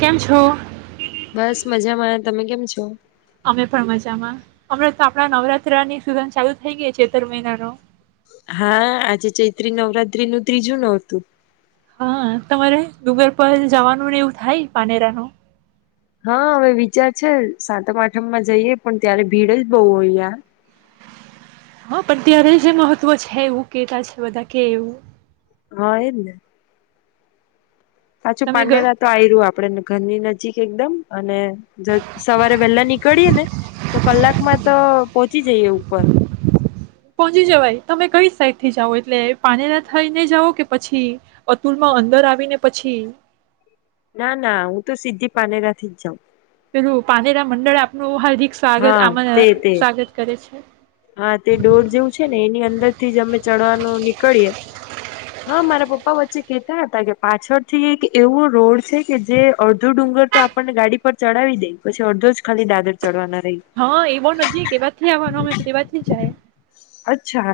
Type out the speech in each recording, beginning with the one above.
કેમ છો? બસ મજામાં. તમે કેમ છો.? અમે પણ મજામાં. અમણાં તો આપણા નવરાત્રની સુઝન ચાલુ થઈ ગઈ છે. તર મહિના નો. હા! આજે ચૈત્રી નવરાત્રી નું ત્રીજું નોરતું. હા તમારે ડુંગર પર જવાનું ને એવું થાય પાનેરા નો? હા હવે વિચાર છે. સાતમ આઠમ માં જઈએ. પણ, ત્યારે ભીડ જ બહુ હોય યાર. હા પણ, ત્યારે જ મહત્વ છે. એવું કેતા છે બધા કે એવું. હા એજ ને. પાછું તમે ગ પાનેરા તો આ રહ્યું આપડે, ઘરની નજીક એકદમ અને સવારે વેલા નીકળીએે ને તો, કલાકમાં તો પહોંચી જઈએ ઉપર. પહોંચી જવાય. તમે કઈ સાઈડ થી જાઓ? એટલે પાનેરા થઈને જાઓ, કે પછી અતુલ માં અંદર આવીને પછી, ના ના હું તો સીધી પાનેરાથી જ જાઉ. પેલું, પાનેરા મંડળ આપનું હાલ હા તે તે છે. હા તે ડોર જેવું છે ને, એની અંદર થી જ અમે ચડવાનું નીકળીયે હા મારા પપ્પા વચ્ચે કેહેતા હતા કે પાછળ થી એક એવો રોડ છે કે, જે અડધો ડુંગર તો આપણને ગાડી પર ચડાવી દે. પછી અડધો જ ખાલી દાદર ચડવાના હતા. હા એવો નજીક એવાથી આવવાનો અમે તો તેવા જાય. અચ્છા.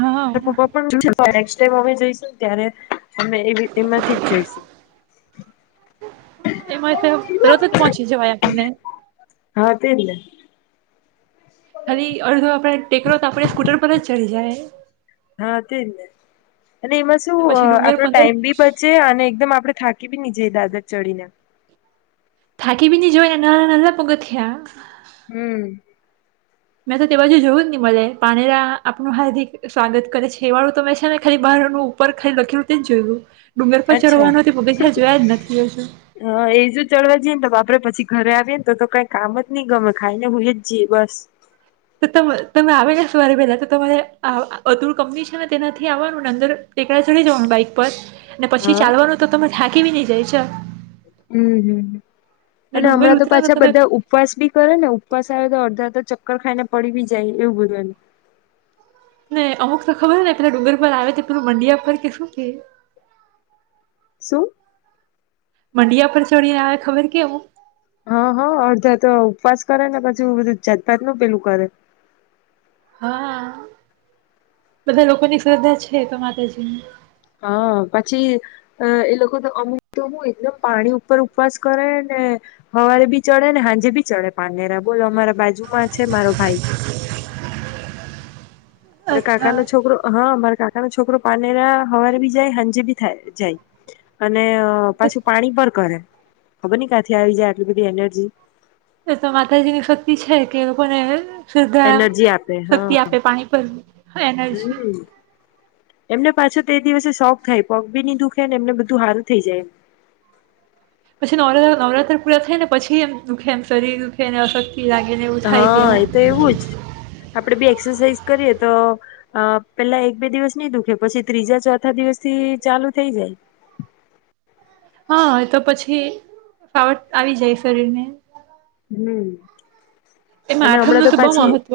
હા. પપ્પા પણને ટાઈમ અમે જઈશુ. ત્યારે. અમે એવી એમાંથી જ જઈશું એમાં તો તરત જ પહોંચી જવાય આપણને [inaudible] હા તે ખાલી અડધ આપણે ટેકરો તો આપણે સ્કૂટર પર જ ચડી જાય. હા તેનેને. અને એમાં શું પછી ડુંગર આપણો પંદર ટાઈમ બી બચે અને એકદમ આપડે થાક બી નીચે દાદર ચડીને થાકી બીની જોઈ ને નાળ નાલા પગથિયાં હમ. મેં તો તે બાજુ જોયું ને મને પાનેરા આપનું હાર્દિક સ્વાગત કરે છે એ વાળું તો મેં છે ને ખાલી બહારનું ઉપર ખાલી લખલું તે જ જોયું. ડુંગર પર અચ્છા ચડવાનો તે પગથિયાં જોયા જ નથી હજુ હ એજ ચડવા જઈએને તો બાપા આપડે પછી ઘરે આવીએને તો કઈ કામ જ નહી ગમે ખાઈને હુંઈ જ જઈએ બસ તો તમે આવે સવારે પહેલા તો તમારે અતુર કંપની છે ને તેનાથી આવવાનું ને અંદર ટેકડા ચડી જવાનું બાઈક પર ને પછી હા ચાલવાનું તો તમે થાકીવી નહી જય છે. હમમ ને અને ડુંગર હમણાં તો ઉતરે ને પાછા તમે બધા ઉપવાસ બી કરે ને ઉપવાસ આવે તો અડધા અડધા ચ કકર ખાઈ ને પડી બી જાય એવું બધું એ અમુક તો ખબર ને પેલા ડુંગર પર આવે તો પેલું મંડિયા પર કે શું કે શું? મંડિયા પર ચડીને આવે ખબર કેવું. હા હા અડધા તો ઉપવાસ કરે ને પછી બધું જાતપાત ન પેલું કરે. હા બધા લોકોની શ્રદ્ધા છે તો માતાજી ની હા પછી એ લોકો અમુ તો હું એકદમ પાણી ઉપર ઉપવાસ કરે ને હવારે બી ચડે ને હાંજે બી ચડે પાનેરા બોલો અમારા બાજુમાં છે મારો ભાઈ અરે કાકા અચ્છા નો છોકરો હા અમારે કારણ છોકરો પાને ના હવારે બી જાય સાંજે બી થાય જાય. અને પાછું પાણી પર કરે. ખબર નઈ કાંથી આવી જાય, આટલી બધી એનર્જી. એ તો માતાજી ની શક્તિ છે કે, એ લોકોને. શ્રદ્ધા એનર્જી આપે હા શક્તિ આપે, પાણી પર એનર્જી. હમ એમને પાછો તે દિવસે શોખ થાય, પગ બી ની દુઃખે ને એમને બધું હારુ થઈ જાય. પછી નવ નવરાત્ર પૂરા થાય ને પછી એમ દુખે, એમ શરીર દુઃખેને અશક્ત. હા, એ તો એવું જ આપડે બે. એક્સરસાઇઝ કરીએ તો પેલા એક બે દિવસ નહીં દુખે, પછી ત્રીજા ચોથા દિવસથી ચાલુ થઈ જાય. હા, તો પછી ફાવટ આવી જાય શરીર ને. હમ. અને હમણાં આઠમનું તો બહુ પાછી મહત્વ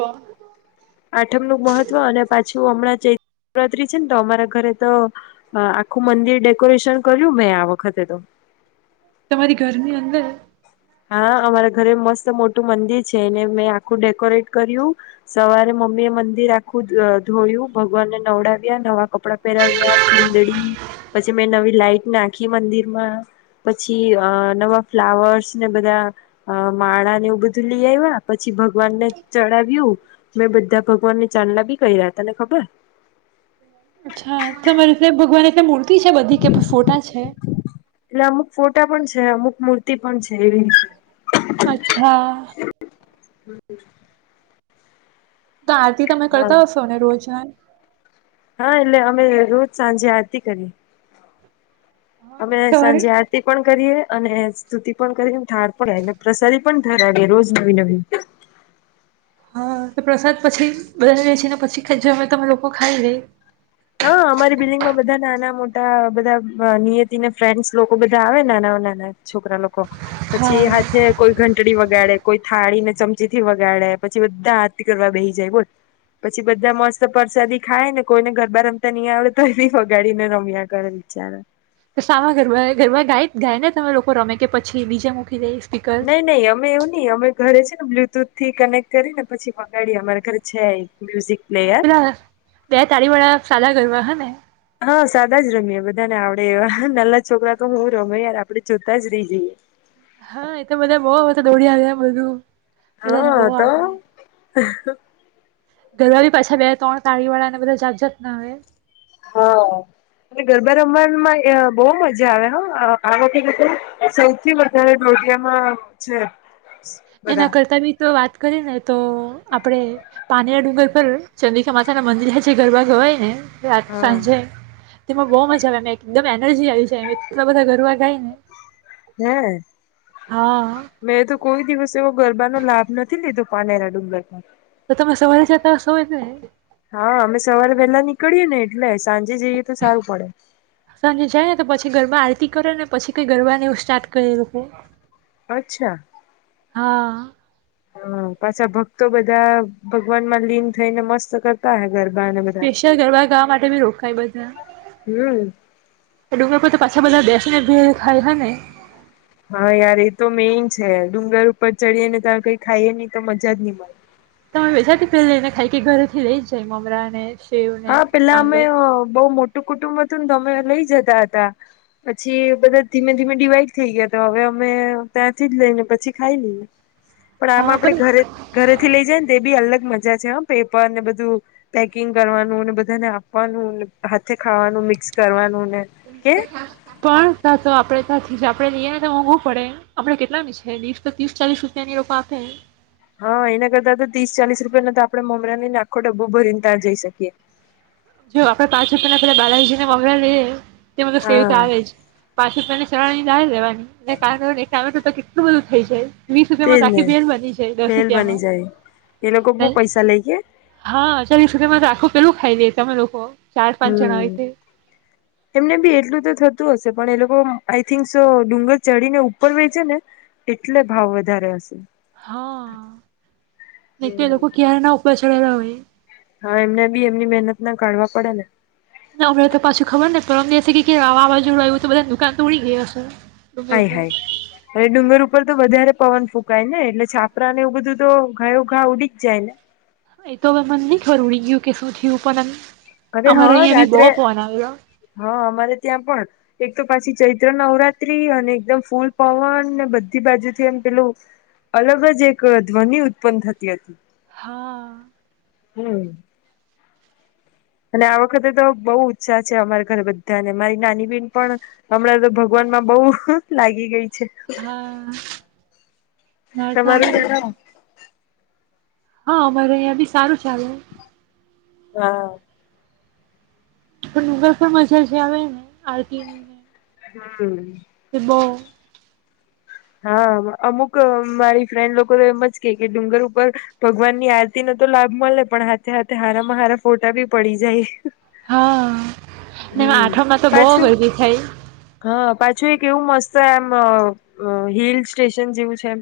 આઠમ નું મહત્વ અને પાછી. શું હમણાં ચૈત્ર નિવરાત્રી છે ને, તો અમારા ઘરે તો આખું મંદિર ડેકોરેશન કર્યું મેં આ વખતે તો. તમારી ઘરની અંદર. હા, અમારા ઘરે મસ્ત મોટું મંદિર છે એને મેં આખું ડેકોરેટ કર્યું. સવારે મમ્મી એ મંદિર આખું ધોયું, ભગવાનને નવડાવ્યા, નવા કપડાં પહેરાવ્યા, ચુંદડી. પછી મેં નવી લાઈટ નાખી મંદિર માં, પછી નવા ફ્લાવર્સ ને બધા માળા ને એવું બધું લઈ આવ્યા, પછી ભગવાન ને ચડાવ્યું. મેં બધા ભગવાન ને ચાંદલા બી કર્યા, તને ખબર અચ્છા, તમારે ભગવાન એટલે મૂર્તિ છે બધી કે પણ ફોટા છે? એટલે અમુક ફોટા પણ છે, અમુક મૂર્તિ પણ છે એવી. અચ્છા. હમ. તો આરતી તમે કરતા હશો ને રોજના? હા, એટલે અમે રોજ સાંજે આરતી કરી. અમે સવારે સાંજે આરતી પણ. કરી અને સ્તુતિ પણ કરી, પણ પ્રસાદી ધરાવીએ રોજ નવી નવી. હા, પ્રસાદ પછી બનાવીએ છીએ, પછી જો અમે તમે લોકો ખાઈ રહી. હા, અમારી બિલ્ડિંગમાં બધા નાના- મોટા. બધા નિયતિને ફ્રેન્ડસ લોકો બધા આવે, નાના નાના છોકરા લોકો. હા પછી હાથે કોઈ ઘંટડી વગ વગાડે, કોઈ થાળી ને ચમચી થી વગાડે, પછી બધા આરતી કરવા બેહી જાય, બોલ પછી બધા મસ્ત પરસાદી ખાય ને કોઈને. બ રમતા નહી આવડે તો એ બી વગાડી ને રમ્યા કરે, બચારા. તો સામા ગરબા ગરબા ગાય ગાયને તમે લોકો રમે કે પછી બીજે મૂકી દઈશ. નઈ, નહીં, અમે એવું નહી, અમે. ઘરે છે ને બ્લુટૂથ થી કનેક્ટ કરી ને પછી વગાડી, અમારા ઘરે છે. મ્યુઝિક હા, પ્લેયર પેલા બે તારી વાળા સાદાગર મા હમણાં. [inaudible] હા, સાદા જ રમીએ, બધાને આવડે. એ નાના છોકરા તો હું રમવા યાર આપડણે જોતા જ રહી જઈએ. હા, એ તો બધા બઉ દોડી આવ્યા, બધું. બધાને બહુ આવડે. હ. ઘરવાળી પાછા બે ત્રણ તાળી વાળા ને બધા જાગજાત ના આવે. હા અને ગરબા રમવામાં બહુ મજા આવે આ વખતે સૌથી વધારે દોડિયામાં છે. એના બધા કરતા બી તો વાત. કરી ને તો આપડે પાનેરા ડુંગર પર ચંદ્રિકા માતા ના મંદિર જે ગરબા ગવાય ને. રાત હા સાંજે. તેમાં બહુ મજા આવે એકદમ એનર્જી આવી જાય એટલા બધા ગરવા ગાય ને. હે હા મેં તો કોઈ દિવસ. તે ગરબાનો લાભ નથી લીધો પાનેરા ડુંગરમાં. તો તમે સવારે છેતા સ હોય ને. કરીને એટલે. સાંજે જઈએ તો સારું પડે સાંજે જાય ને તો પછી ઘરબ કરે ને પછી કઈ ગરબની એવું સ્ટાર્ટ કરે લોકો. અચ્છા. હા. હ પાછા ભક્તો બધા ભગવાન માં લીન થઈને મસ્ત કરતા હે ગરા. સ્પેશિયલ ગરબા ગાવા માટે બી રોકાય બધા. હમ ડુંગા પર તો પાછા બધા બેસીને ભી ખાય હ ને હા યાર એ તો મેઈન છે ડુંગર ઉપર ચડીએ ને તારે કઈ ખાઈ નહી તો મજા જ નહી મળે. તમેાથી પેલા એને ખાઈ કે ઘરે થી લઈ જાય મમરાને. હા પેલા અમે બઉ મોટી. ટુ કુટુંબ હતું ને તો અમે લઈ જતા હતા પછી બધા ધીમે ધીમે ડીવાઈડ થઈ ગયા હતા હવે અમે ત્યાંથી જ લઈ ને પછી ખાઈ લઈએ. પણ આમાં આપડે ઘરે ઘરેથી લઈ જાય ને તો બી અલગ મજા છે પેપર ને બધું પેકિંગ કરવાનું બધાને આપવાનું હાથે ખાવાનું મિક્સ કરવાનું ને કે પણ ત્યાં તો આપડે ત્યાંથી જ આપ આપડણે જઈએ ને તો મોંઘવું પડે આપડણે કેટલાની છે વીસ તો ત્રીસ ચાલીસ રૂપિયાની રોપ આપે હા એના કરતા તો ત્રીસ ચાલીસ રૂપિયા ના તો આપણે મમરાની ને આખો ડબબો ભરીનેતા જઈ શકીયએ. જો આપે પાંચ રૂપિયાને પેલા બાલાજી ને મમરા લે તેમાં તો સેવ તો હા આવે જ પાછું મને ચા જાયવાય. ના કાર ક તું તો [inaudible] એટલું બધું થઈ જાય. વીસ તેજ રૂપિયામાં તો ને આખી બેલ બની છે દસ ભેલ બની રૂપિયામાં જાય એ લોકો બહુ નહી પૈસા લે કે હા ચાલીસ રૂપિયામાં તો આખું પેલો ખાઈ દે. તમા લોકો હ હમ એમને બી એટલું તો થતું હશે. પણ એ લોકો આઈ થિંક ડુંગર ચઢીને ઉપર વેચે છેે ને એટલે ભાવ વધારે હશે. હા નહીં તો એ હમ લોકો ક્યારના ઉપર ખલા હોય હા એમને બી એમની મહેનત ના કાઢવા પડે ને અમને તો પાછી ખબર નને પરમ દેશે કે વાવાઝોડું આવ્યું તો બધા દુકાન તો ઉડી ગઈ હશે હય ડુંગર પર હાય હવે ડુંગર ઉપર તો વધારે પવન ફૂક ને એટલે છાપરા એવું બધું તો ઘાયો ઘા ઉડી જ જાય ને. એ તો હવે મને નહી ખરું રડી ગયું કે શું થયું પણ હવે અમારે હા અહિયાં બી બહુ રાત્રે પવન આવેલો હા અમારે ત્યાં પણ એક તો પાછી ચૈત્ર નવરાત્રી અને એકદમ ફૂલ પવન બધી બાજુથી એમ પેલું અલગ જ એક ધ્વનિ ઉત્પન્ન થતી હતી હા હું અને આ વખતે તો બહુ ઉત્સાહ છે અમારા ઘરે બધાને મારી નાની બેન પણ હમણાં તો ભગવાનમાં બહુ લાગી ગઈ છે હા નરસો આવે તમારું ને છે જણાવો હા અમારે અહીંયા બી સારું ચાલું હા પણ ઉગા પણ મજા જે આવે ને આરતીની ને હું શ બો હા અમુક મારી ફ્રેન્ડ લોકો તો એમ જ કે કે ડુંગર ઉપર ભગવાન ની આરતી ન તો લાભ મળે પણ હથે હાથે હારામાં હારા ફોટા ભી પડી જાય હા હમ આઠો માં તો બહ બધી થાય કેવું મસ્ત એમ અ હિલ સ્ટેશન જેવું છેમ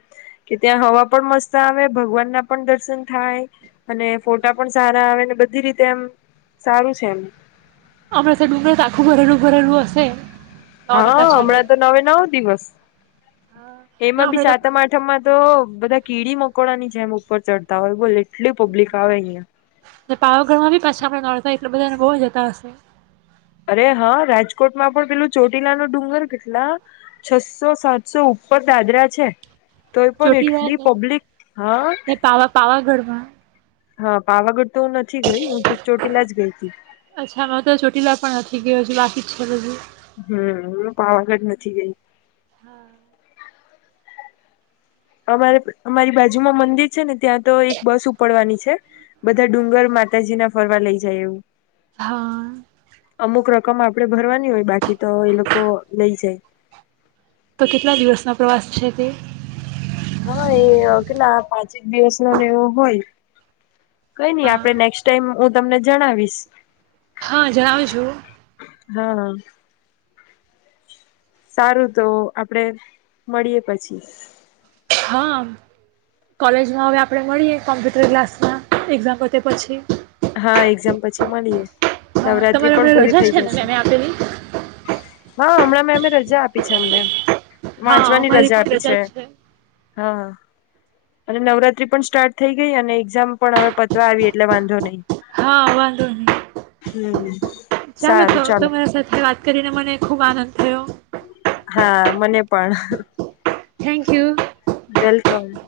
કે ત્યાં હવા પણ મસ્ત આવે ભગવાનના પણ દર્શન થાય અને ફોટા પણ સારા આવે અને બધી રીતે એમ સારું છે એમ અમરા સારા આખું ઘરેલું ઘરેનુંું હશે નોરતા હા ચાલે હમણાં તો છે નવે નવ દિવસ હા ને એમાં બી હમણાં સાતમ આઠમમાં તો બધા કીડી મકોડાની જેમ ઉપર ચડતા હોય બોલે પાવ ગરમાં બી પાછી આપડ એટલે બધાને બહુ જતા હશે અરે હા રાજકોટમાં પણ પેલું ચોટીલા ન ડુંગર કેટલા છસો સાતસો ઉપર દાદરા છે તોય પણ એટલી ચોટીલા પબ્લિક હા હ હા પાવગુટ અચ્છા હ તો ચોટીલા પણ નથી ગયો છું લ્ટ ટ્યા લ હમ હ પાવાગઢ નથી ગઈ. હા. અમારે અમારી બાજુમાં મંદિર છેને. ત્યાં તો એક બસ ઉપડવાની છે બધા ડુંગર માતાજી ના ફરવા લઈ. જેું. હા. રકમ આપડે ભરવાની હોય બાકી તો એ લોકો લઈ જાય. તો કેટલા દિવસનો પ્રવાસ છે. તે. હા એગલા પાંચેક દિવસ નોનેવો હોય. કઈ નઈ આપણે હા નેક્સ્ટ ટાઈમ. તમને જણાવીશ. હા જણાવીશ હું. હ. સારું તો આપડે મળીએ પછી. હા કોલેજમાં હવે આપણે મળીએ કોમ્પ્યુટર ક્લાસમાં એક્ઝામ પતે પછી. હા, એક્ઝામ પછી મલીએે. હ તમારે હમણાં રજા છે મેમે એને આપેલી હા હમણાં મેં એમને રજા આપી છે અમણે. હા વાંચવાની અમારી રજા પણ આપી છે જ હા. અને નવરાત્રી પણ સ્ટાર્ટ થઈ ગઈ અને એક્ઝામ પણ હવે પતવા આવી એટલે વાંધો નહીં. હા વાંધો હમ. નહી ચાલો તો તમારા સાથે વાત કરીને મને ખુબ આનંદ હલો. હા મને પણ. Thank you. કમ.